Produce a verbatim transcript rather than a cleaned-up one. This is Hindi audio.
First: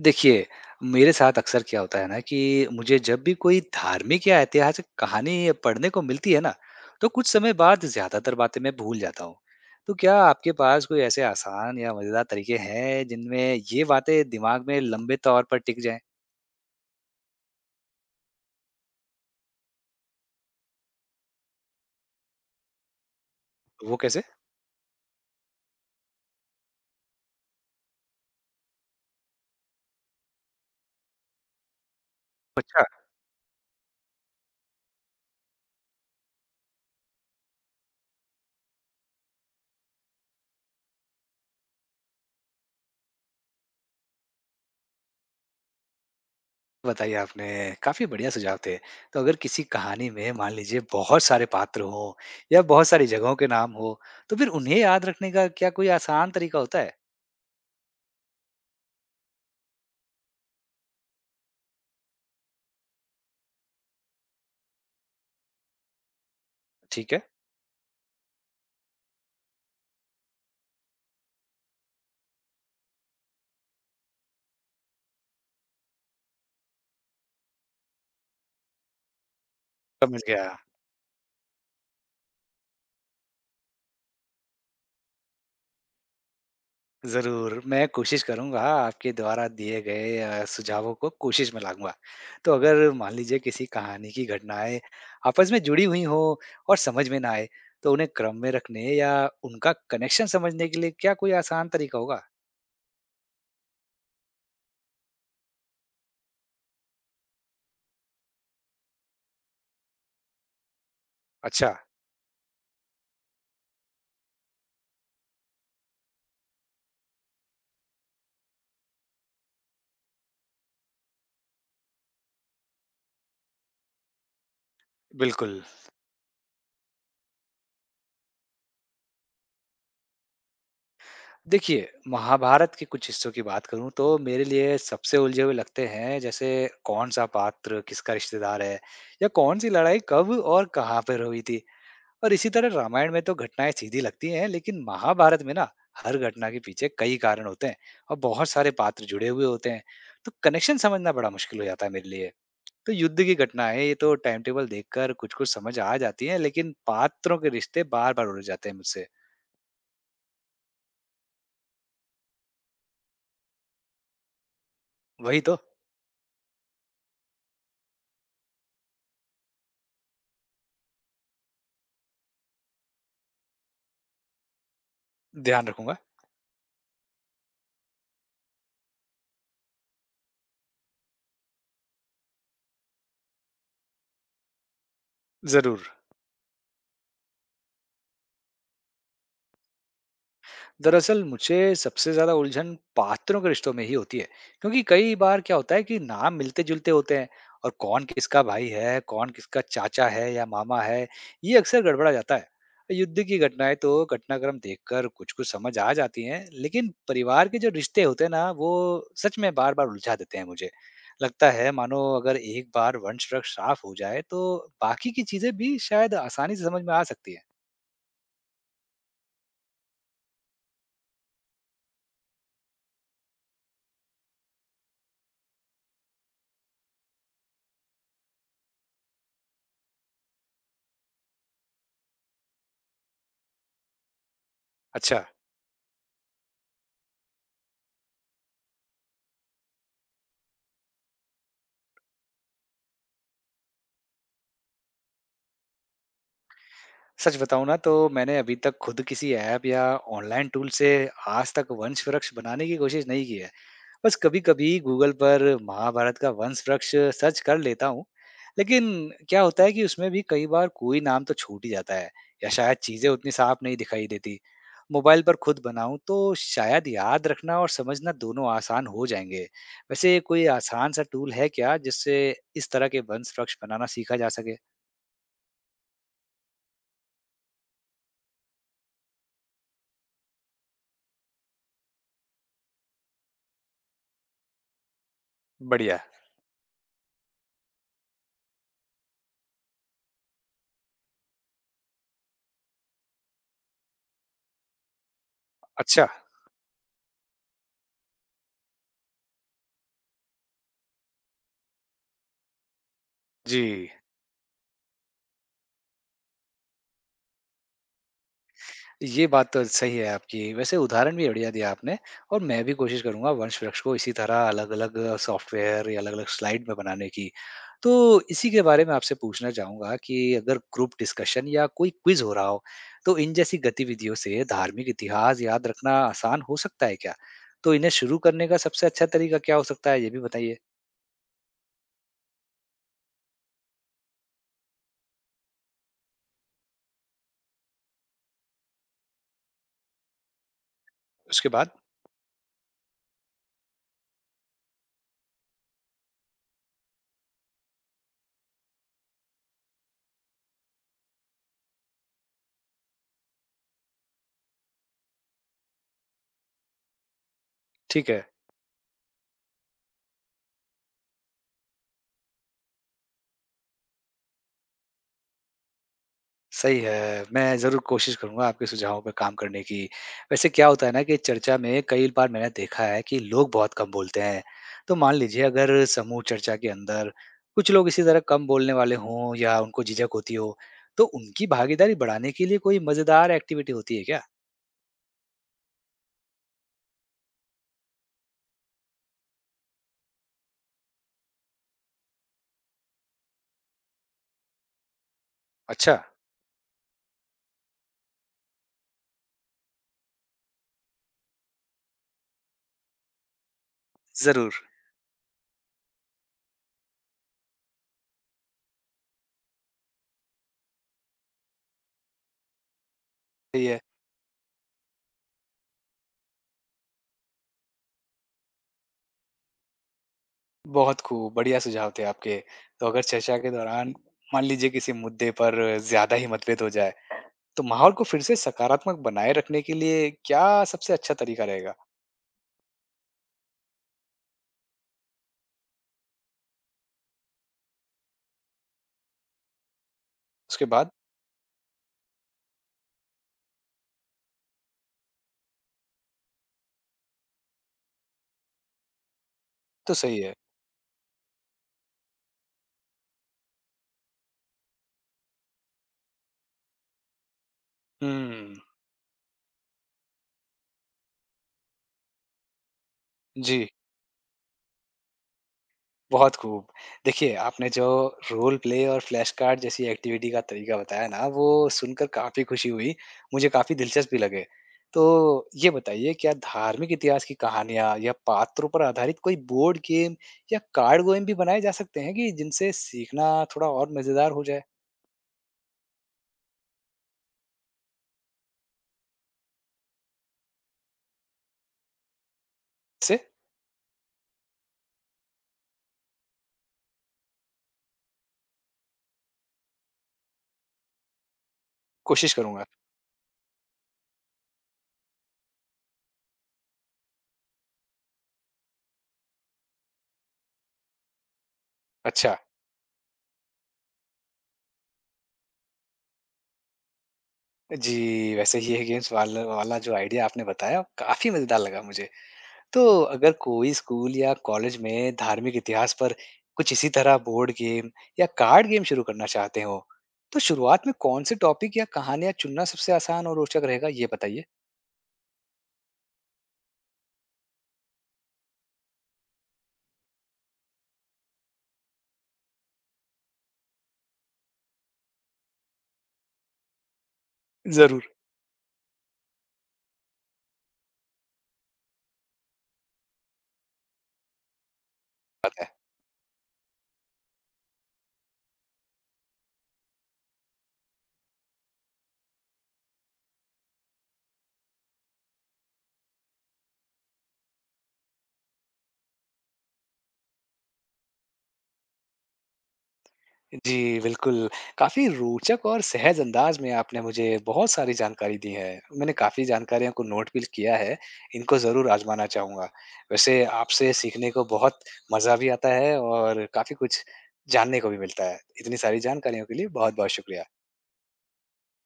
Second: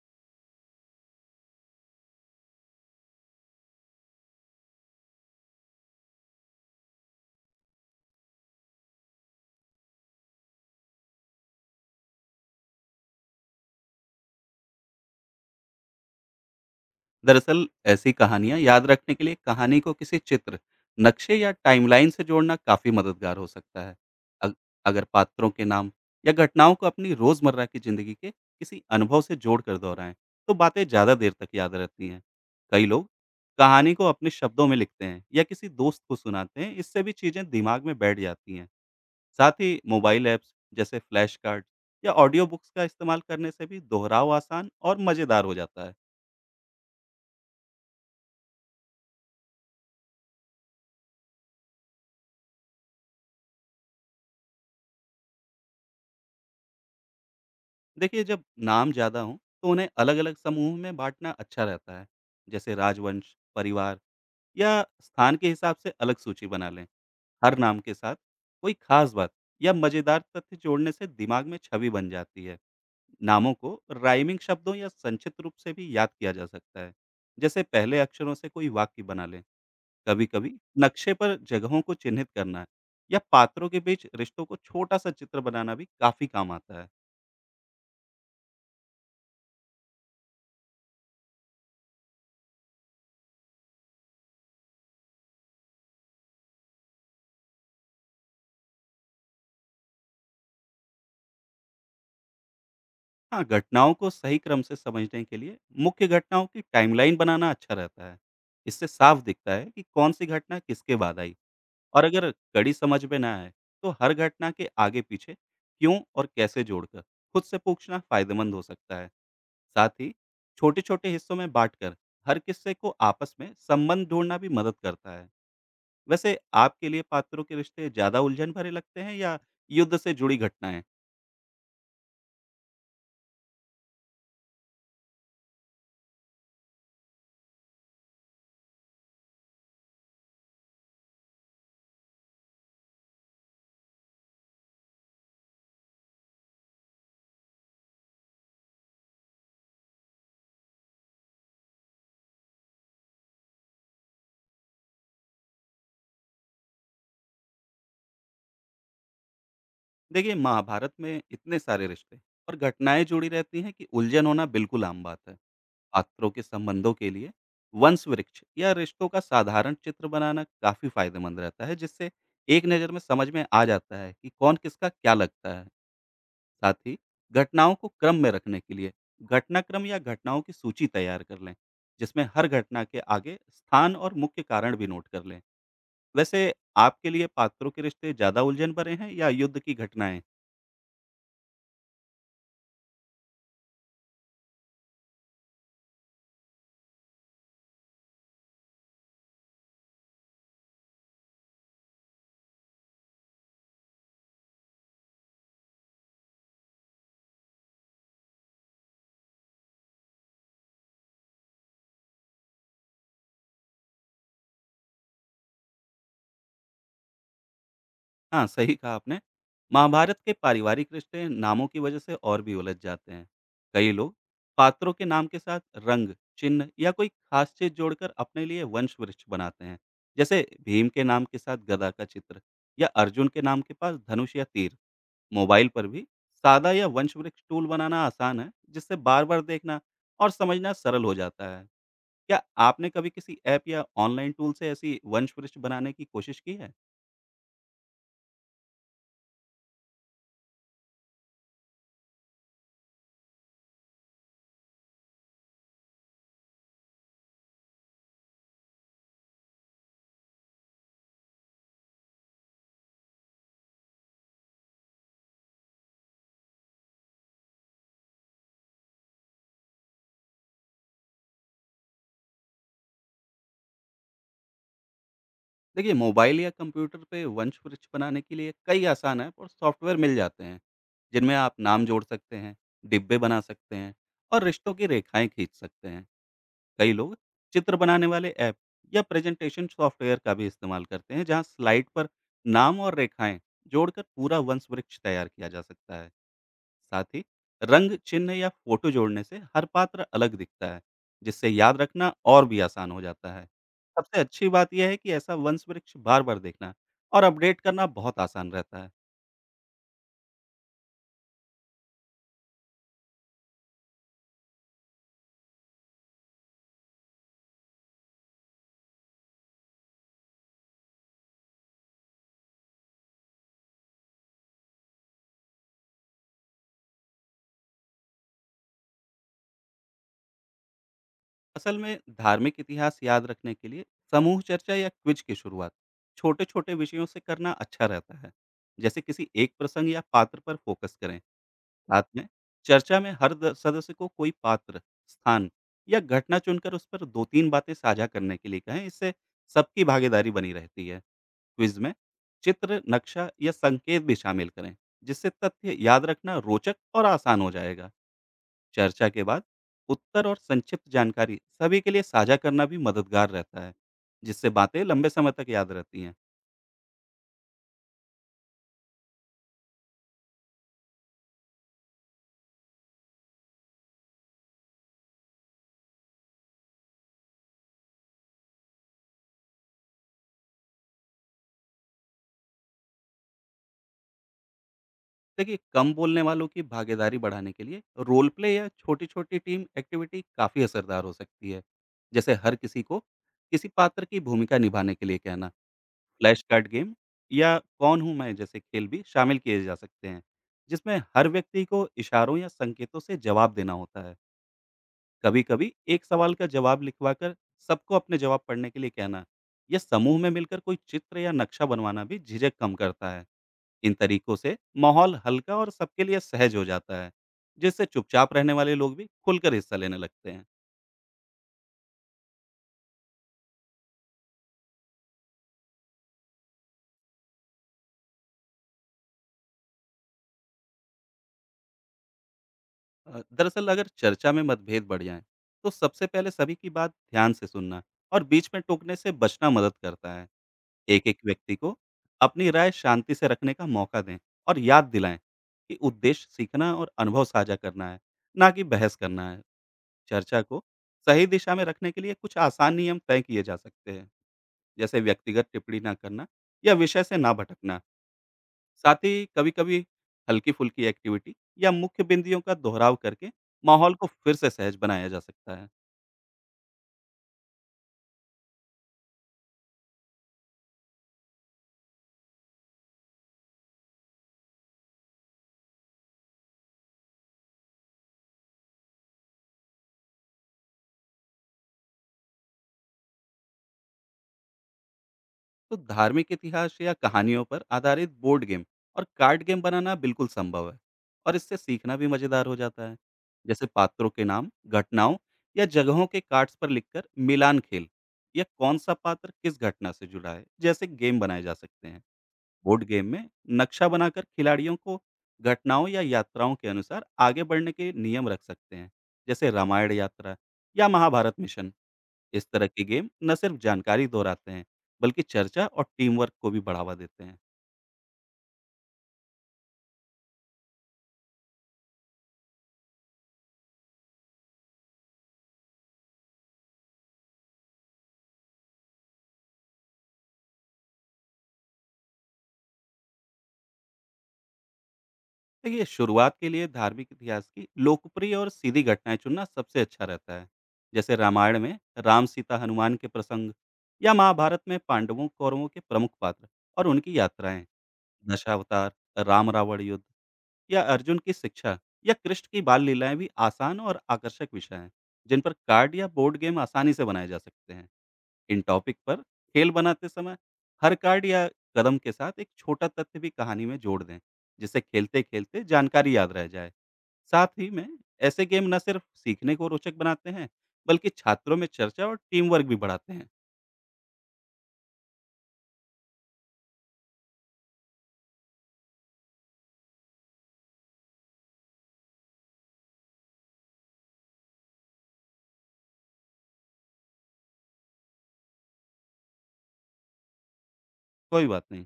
देखिए, मेरे साथ अक्सर क्या होता है ना कि मुझे जब भी कोई धार्मिक या ऐतिहासिक कहानी पढ़ने को मिलती है ना, तो कुछ समय बाद ज़्यादातर बातें मैं भूल जाता हूँ। तो क्या आपके पास कोई ऐसे आसान या मज़ेदार तरीके हैं जिनमें ये बातें दिमाग में लंबे तौर पर टिक जाएँ? दरअसल ऐसी कहानियां याद रखने के लिए कहानी को किसी चित्र, नक्शे या टाइमलाइन से जोड़ना काफी मददगार हो सकता है। वो कैसे? अग- अगर पात्रों के नाम या घटनाओं को अपनी रोजमर्रा की जिंदगी के किसी अनुभव से जोड़कर दोहराएं, तो बातें ज्यादा देर तक याद रहती हैं। अच्छा। कई लोग कहानी को अपने शब्दों में लिखते हैं या किसी दोस्त को सुनाते हैं, इससे भी चीजें दिमाग में बैठ जाती हैं। साथ ही मोबाइल ऐप्स जैसे फ्लैश कार्ड या ऑडियो बुक्स का इस्तेमाल करने से भी दोहराव आसान और मजेदार हो जाता है। बताइए आपने काफ़ी बढ़िया सुझाव थे। तो अगर किसी कहानी में मान लीजिए बहुत सारे पात्र हों या बहुत सारी जगहों के नाम हो, तो फिर उन्हें याद रखने का क्या कोई आसान तरीका होता है? देखिए, जब नाम ज़्यादा हों तो उन्हें अलग अलग समूह में बांटना अच्छा रहता है। जैसे राजवंश, परिवार या स्थान के हिसाब से अलग सूची बना लें। ठीक है, हर नाम के साथ कोई खास बात या मज़ेदार तथ्य जोड़ने से दिमाग में छवि बन जाती है। नामों को राइमिंग शब्दों या संक्षिप्त रूप से भी याद किया जा सकता है, जैसे पहले अक्षरों से कोई वाक्य बना लें। समझ कभी गया। कभी नक्शे पर जगहों को चिन्हित करना या पात्रों के बीच रिश्तों को छोटा सा चित्र बनाना भी काफी काम आता है। ज़रूर, मैं कोशिश करूँगा आपके द्वारा दिए गए अ, सुझावों को कोशिश में लाऊँगा। तो अगर मान लीजिए किसी कहानी की घटनाएँ आपस में जुड़ी हुई हों और समझ में ना आए, तो उन्हें क्रम में रखने या उनका कनेक्शन समझने के लिए क्या कोई आसान तरीका होगा? हाँ, घटनाओं को सही क्रम से समझने के लिए मुख्य घटनाओं की टाइमलाइन बनाना अच्छा रहता है। इससे साफ दिखता है कि कौन सी घटना किसके बाद आई। अच्छा, और अगर कड़ी समझ में ना आए, तो हर घटना के आगे-पीछे क्यों और कैसे जोड़कर खुद से पूछना फ़ायदेमंद हो सकता है। साथ ही छोटे-छोटे हिस्सों में बाँटकर हर किस्से को आपस में संबंध ढूँढना भी मदद करता है। बिल्कुल। वैसे आपके लिए पात्रों के रिश्ते ज़्यादा उलझन भरे लगते हैं या युद्ध से जुड़ी घटनाएँ? देखिए, महाभारत के कुछ हिस्सों की बात करूँ तो मेरे लिए सबसे उलझे हुए लगते हैं, जैसे कौन-सा पात्र किसका रिश्तेदार है या कौन-सी लड़ाई कब और कहाँ पर हुई थी। और इसी तरह रामायण में तो घटनाएं सीधी लगती हैं लेकिन महाभारत में ना हर घटना के पीछे कई कारण होते हैं और बहुत सारे पात्र जुड़े हुए होते हैं। तो कनेक्शन समझना बड़ा मुश्किल हो जाता है मेरे लिए। तो युद्ध की घटनाएं ये तो टाइम टेबल देखकर कुछ कुछ समझ आ जाती है लेकिन पात्रों के रिश्ते बार बार उड़ जाते हैं मुझसे। देखिए, महाभारत में इतने सारे रिश्ते और घटनाएं जुड़ी रहती हैं कि उलझन होना बिल्कुल आम बात है। वही तो। पात्रों के संबंधों के लिए वंश वृक्ष या रिश्तों का साधारण चित्र बनाना काफी फायदेमंद रहता है, जिससे एक नज़र में समझ में आ जाता है कि कौन किसका क्या लगता है। ध्यान रखूंगा। साथ ही घटनाओं को क्रम में रखने के लिए घटनाक्रम या घटनाओं की सूची तैयार कर लें, जिसमें हर घटना के आगे स्थान और मुख्य कारण भी नोट कर लें। जरूर। वैसे आपके लिए पात्रों के रिश्ते ज्यादा उलझन भरे हैं या युद्ध की घटनाएं? दरअसल मुझे सबसे ज्यादा उलझन पात्रों के रिश्तों में ही होती है, क्योंकि कई बार क्या होता है कि नाम मिलते जुलते होते हैं और कौन किसका भाई है, कौन किसका चाचा है या मामा है, ये अक्सर गड़बड़ा जाता है। युद्ध की घटनाएं तो घटनाक्रम देखकर कुछ कुछ समझ आ जाती हैं लेकिन परिवार के जो रिश्ते होते हैं ना वो सच में बार बार उलझा देते हैं मुझे। लगता है मानो अगर एक बार वंश वृक्ष साफ हो जाए तो बाकी की चीजें भी शायद आसानी से समझ में आ सकती है। हाँ, सही कहा आपने। महाभारत के पारिवारिक रिश्ते नामों की वजह से और भी उलझ जाते हैं। कई लोग पात्रों के नाम के साथ रंग, चिन्ह या कोई खास चीज़ जोड़कर अपने लिए वंश-वृक्ष बनाते हैं। जैसे भीम के नाम के साथ गदा का चित्र या अर्जुन के नाम के पास धनुष या तीर। अच्छा। मोबाइल पर भी सादा या वंश-वृक्ष टूल बनाना आसान है, जिससे बार-बार देखना और समझना सरल हो जाता है। क्या आपने कभी किसी ऐप या ऑनलाइन टूल से ऐसी वंश-वृक्ष बनाने की कोशिश की है? सच बताऊँ ना तो मैंने अभी तक खुद किसी ऐप या ऑनलाइन टूल से आज तक वंश वृक्ष बनाने की कोशिश नहीं की है। बस कभी-कभी गूगल पर महाभारत का वंश वृक्ष सर्च कर लेता हूँ। लेकिन क्या होता है कि उसमें भी कई बार कोई नाम तो छूट ही जाता है या शायद चीज़ें उतनी साफ नहीं दिखाई देती। मोबाइल पर खुद बनाऊँ तो शायद याद रखना और समझना दोनों आसान हो जाएँगे। वैसे कोई आसान सा टूल है क्या जिससे इस तरह के वंश वृक्ष बनाना सीखा जा सके? देखिए, मोबाइल या कंप्यूटर पे वंशवृक्ष बनाने के लिए कई आसान ऐप और सॉफ्टवेयर मिल जाते हैं, जिनमें आप नाम जोड़ सकते हैं, डिब्बे बना सकते हैं और रिश्तों की रेखाएं खींच सकते बढ़िया, हैं। कई लोग चित्र बनाने वाले ऐप या प्रेजेंटेशन सॉफ्टवेयर का भी इस्तेमाल करते हैं, जहां स्लाइड पर नाम और रेखाएं जोड़कर पूरा वंशवृक्ष तैयार किया जा सकता अच्छा, है। साथ ही रंग, चिन्ह या फोटो जोड़ने से हर पात्र अलग दिखता है, जिससे याद रखना और भी आसान हो जाता है। जी। सबसे अच्छी बात यह है कि ऐसा वंश वृक्ष बार बार देखना और अपडेट करना बहुत आसान रहता है। ये बात तो सही है आपकी। वैसे उदाहरण भी बढ़िया दिया आपने और मैं भी कोशिश करूँगा वंशवृक्ष को इसी तरह अलग-अलग सॉफ्टवेयर या अलग-अलग स्लाइड में बनाने की। तो इसी के बारे में आपसे पूछना चाहूँगा कि अगर ग्रुप डिस्कशन या कोई क्विज़ हो रहा हो, तो इन जैसी गतिविधियों से धार्मिक इतिहास याद रखना आसान हो सकता है क्या? तो इन्हें शुरू करने का सबसे अच्छा तरीका क्या हो सकता है, ये भी बताइए? असल में धार्मिक इतिहास याद रखने के लिए समूह चर्चा या क्विज की शुरुआत छोटे छोटे विषयों से करना अच्छा रहता है, जैसे किसी एक प्रसंग या पात्र पर फोकस करें। उसके बाद साथ में चर्चा में हर द- सदस्य को कोई पात्र, स्थान या घटना चुनकर उस पर दो तीन बातें साझा करने के लिए कहें, इससे सबकी भागीदारी बनी रहती है। क्विज में चित्र, नक्शा या संकेत भी शामिल करें, जिससे तथ्य याद रखना रोचक और आसान हो जाएगा। ठीक है। चर्चा के बाद उत्तर और संक्षिप्त जानकारी सभी के लिए साझा करना भी मददगार रहता है, जिससे बातें लंबे समय तक याद रहती हैं। सही है। मैं ज़रूर कोशिश करूँगा आपके सुझावों पे काम करने की। वैसे क्या होता है ना कि चर्चा में कई बार मैंने देखा है कि लोग बहुत कम बोलते हैं। तो मान लीजिए अगर समूह चर्चा के अंदर कुछ लोग इसी तरह कम बोलने वाले हों या उनको झिझक होती हो, तो उनकी भागीदारी बढ़ाने के लिए कोई मज़ेदार एक्टिविटी होती है क्या? देखिए, कम बोलने वालों की भागीदारी बढ़ाने के लिए रोल प्ले या छोटी-छोटी टीम एक्टिविटी काफ़ी असरदार हो सकती है। जैसे हर किसी को किसी पात्र की भूमिका निभाने के लिए कहना, अच्छा। फ्लैश कार्ड गेम या कौन हूँ मैं जैसे खेल भी शामिल किए जा सकते हैं, जिसमें हर व्यक्ति को इशारों या संकेतों से जवाब देना होता है। ज़रूर। कभी-कभी एक सवाल का जवाब लिखवाकर सबको अपने जवाब पढ़ने के लिए कहना या समूह में मिलकर कोई चित्र या नक्शा बनवाना भी झिझक कम करता है। सही है। इन तरीकों से माहौल हल्का और सबके लिए सहज हो जाता है, जिससे चुपचाप रहने वाले लोग भी खुलकर हिस्सा लेने लगते हैं। बहुत खूब, बढ़िया सुझाव थे आपके। तो अगर चर्चा के दौरान मान लीजिए किसी मुद्दे पर ज़्यादा ही मतभेद हो जाए, तो माहौल को फिर से सकारात्मक बनाए रखने के लिए क्या सबसे अच्छा तरीका रहेगा? अ, दरअसल अगर चर्चा में मतभेद बढ़ जाए तो सबसे पहले सभी की बात ध्यान से सुनना और बीच में टोकने से बचना मदद करता है। उसके बाद एक एक व्यक्ति को अपनी राय शांति से रखने का मौका दें और याद दिलाएं कि उद्देश्य सीखना और अनुभव साझा करना है, ना कि बहस करना है। तो सही है। चर्चा को सही दिशा में रखने के लिए कुछ आसान नियम तय किए जा सकते हैं, जैसे व्यक्तिगत टिप्पणी ना करना या विषय से ना भटकना। हुँ, साथ ही कभी-कभी हल्की-फुल्की एक्टिविटी या मुख्य बिंदियों का दोहराव करके जी, माहौल को फिर से सहज बनाया जा सकता है। बहुत खूब। देखिए, आपने जो रोल प्ले और फ्लैश कार्ड जैसी एक्टिविटी का तरीका बताया ना, वो सुनकर काफ़ी खुशी हुई, मुझे काफ़ी दिलचस्प भी लगे। तो ये बताइए, क्या धार्मिक इतिहास की कहानियाँ या पात्रों पर आधारित कोई बोर्ड गेम या कार्ड गेम भी बनाए जा सकते हैं कि जिनसे सीखना थोड़ा और मज़ेदार हो जाए? तो धार्मिक इतिहास या कहानियों पर आधारित बोर्ड गेम और कार्ड गेम बनाना बिल्कुल संभव है, और इससे सीखना भी मजेदार हो जाता है। से जैसे पात्रों के नाम, घटनाओं या जगहों के कार्ड्स पर लिखकर मिलान खेल या कौन सा पात्र किस घटना से जुड़ा है जैसे गेम बनाए जा सकते हैं। कोशिश करूँगा। बोर्ड गेम में नक्शा बनाकर खिलाड़ियों को घटनाओं या यात्राओं के अनुसार आगे बढ़ने के नियम रख सकते हैं, जैसे रामायण यात्रा या महाभारत मिशन। अच्छा। इस तरह के गेम न सिर्फ जानकारी दोहराते हैं, बल्कि चर्चा और टीम वर्क को भी बढ़ावा देते हैं। जी, वैसे ही ये गेम्स वाला वाला जो आइडिया आपने बताया काफ़ी मज़ेदार लगा मुझे। तो अगर कोई स्कूल या कॉलेज में धार्मिक इतिहास पर कुछ इसी तरह बोर्ड गेम या कार्ड गेम शुरू करना चाहते हों, तो शुरुआत में कौन से टॉपिक या कहानियाँ चुनना सबसे आसान और रोचक रहेगा ये बताइए? देखिए, शुरुआत के लिए धार्मिक इतिहास की लोकप्रिय और सीधी घटनाएं चुनना सबसे अच्छा रहता है। जैसे रामायण में राम, सीता, हनुमान के प्रसंग या महाभारत में पांडवों, कौरवों के प्रमुख पात्र और उनकी यात्राएं। ज़रूर। दशावतार, राम रावण युद्ध या अर्जुन की शिक्षा या कृष्ण की बाल लीलाएं भी आसान और आकर्षक विषय हैं, जिन पर कार्ड या बोर्ड गेम आसानी से बनाए जा सकते हैं। इन टॉपिक पर खेल बनाते समय हर कार्ड या कदम के साथ एक छोटा तथ्य भी कहानी में जोड़ दें, जिससे खेलते खेलते जानकारी याद रह जाए। साथ ही में ऐसे गेम न सिर्फ सीखने को रोचक बनाते हैं, बल्कि छात्रों में चर्चा और टीम वर्क भी बढ़ाते हैं। जी, बिल्कुल। काफ़ी रोचक और सहज अंदाज़ में आपने मुझे बहुत सारी जानकारी दी है। मैंने काफ़ी जानकारियों को नोट भी किया है, इनको ज़रूर आज़माना चाहूँगा। वैसे आपसे सीखने को बहुत मज़ा भी आता है और काफ़ी कुछ जानने को भी मिलता है। इतनी सारी जानकारियों के लिए बहुत-बहुत शुक्रिया। कोई बात नहीं।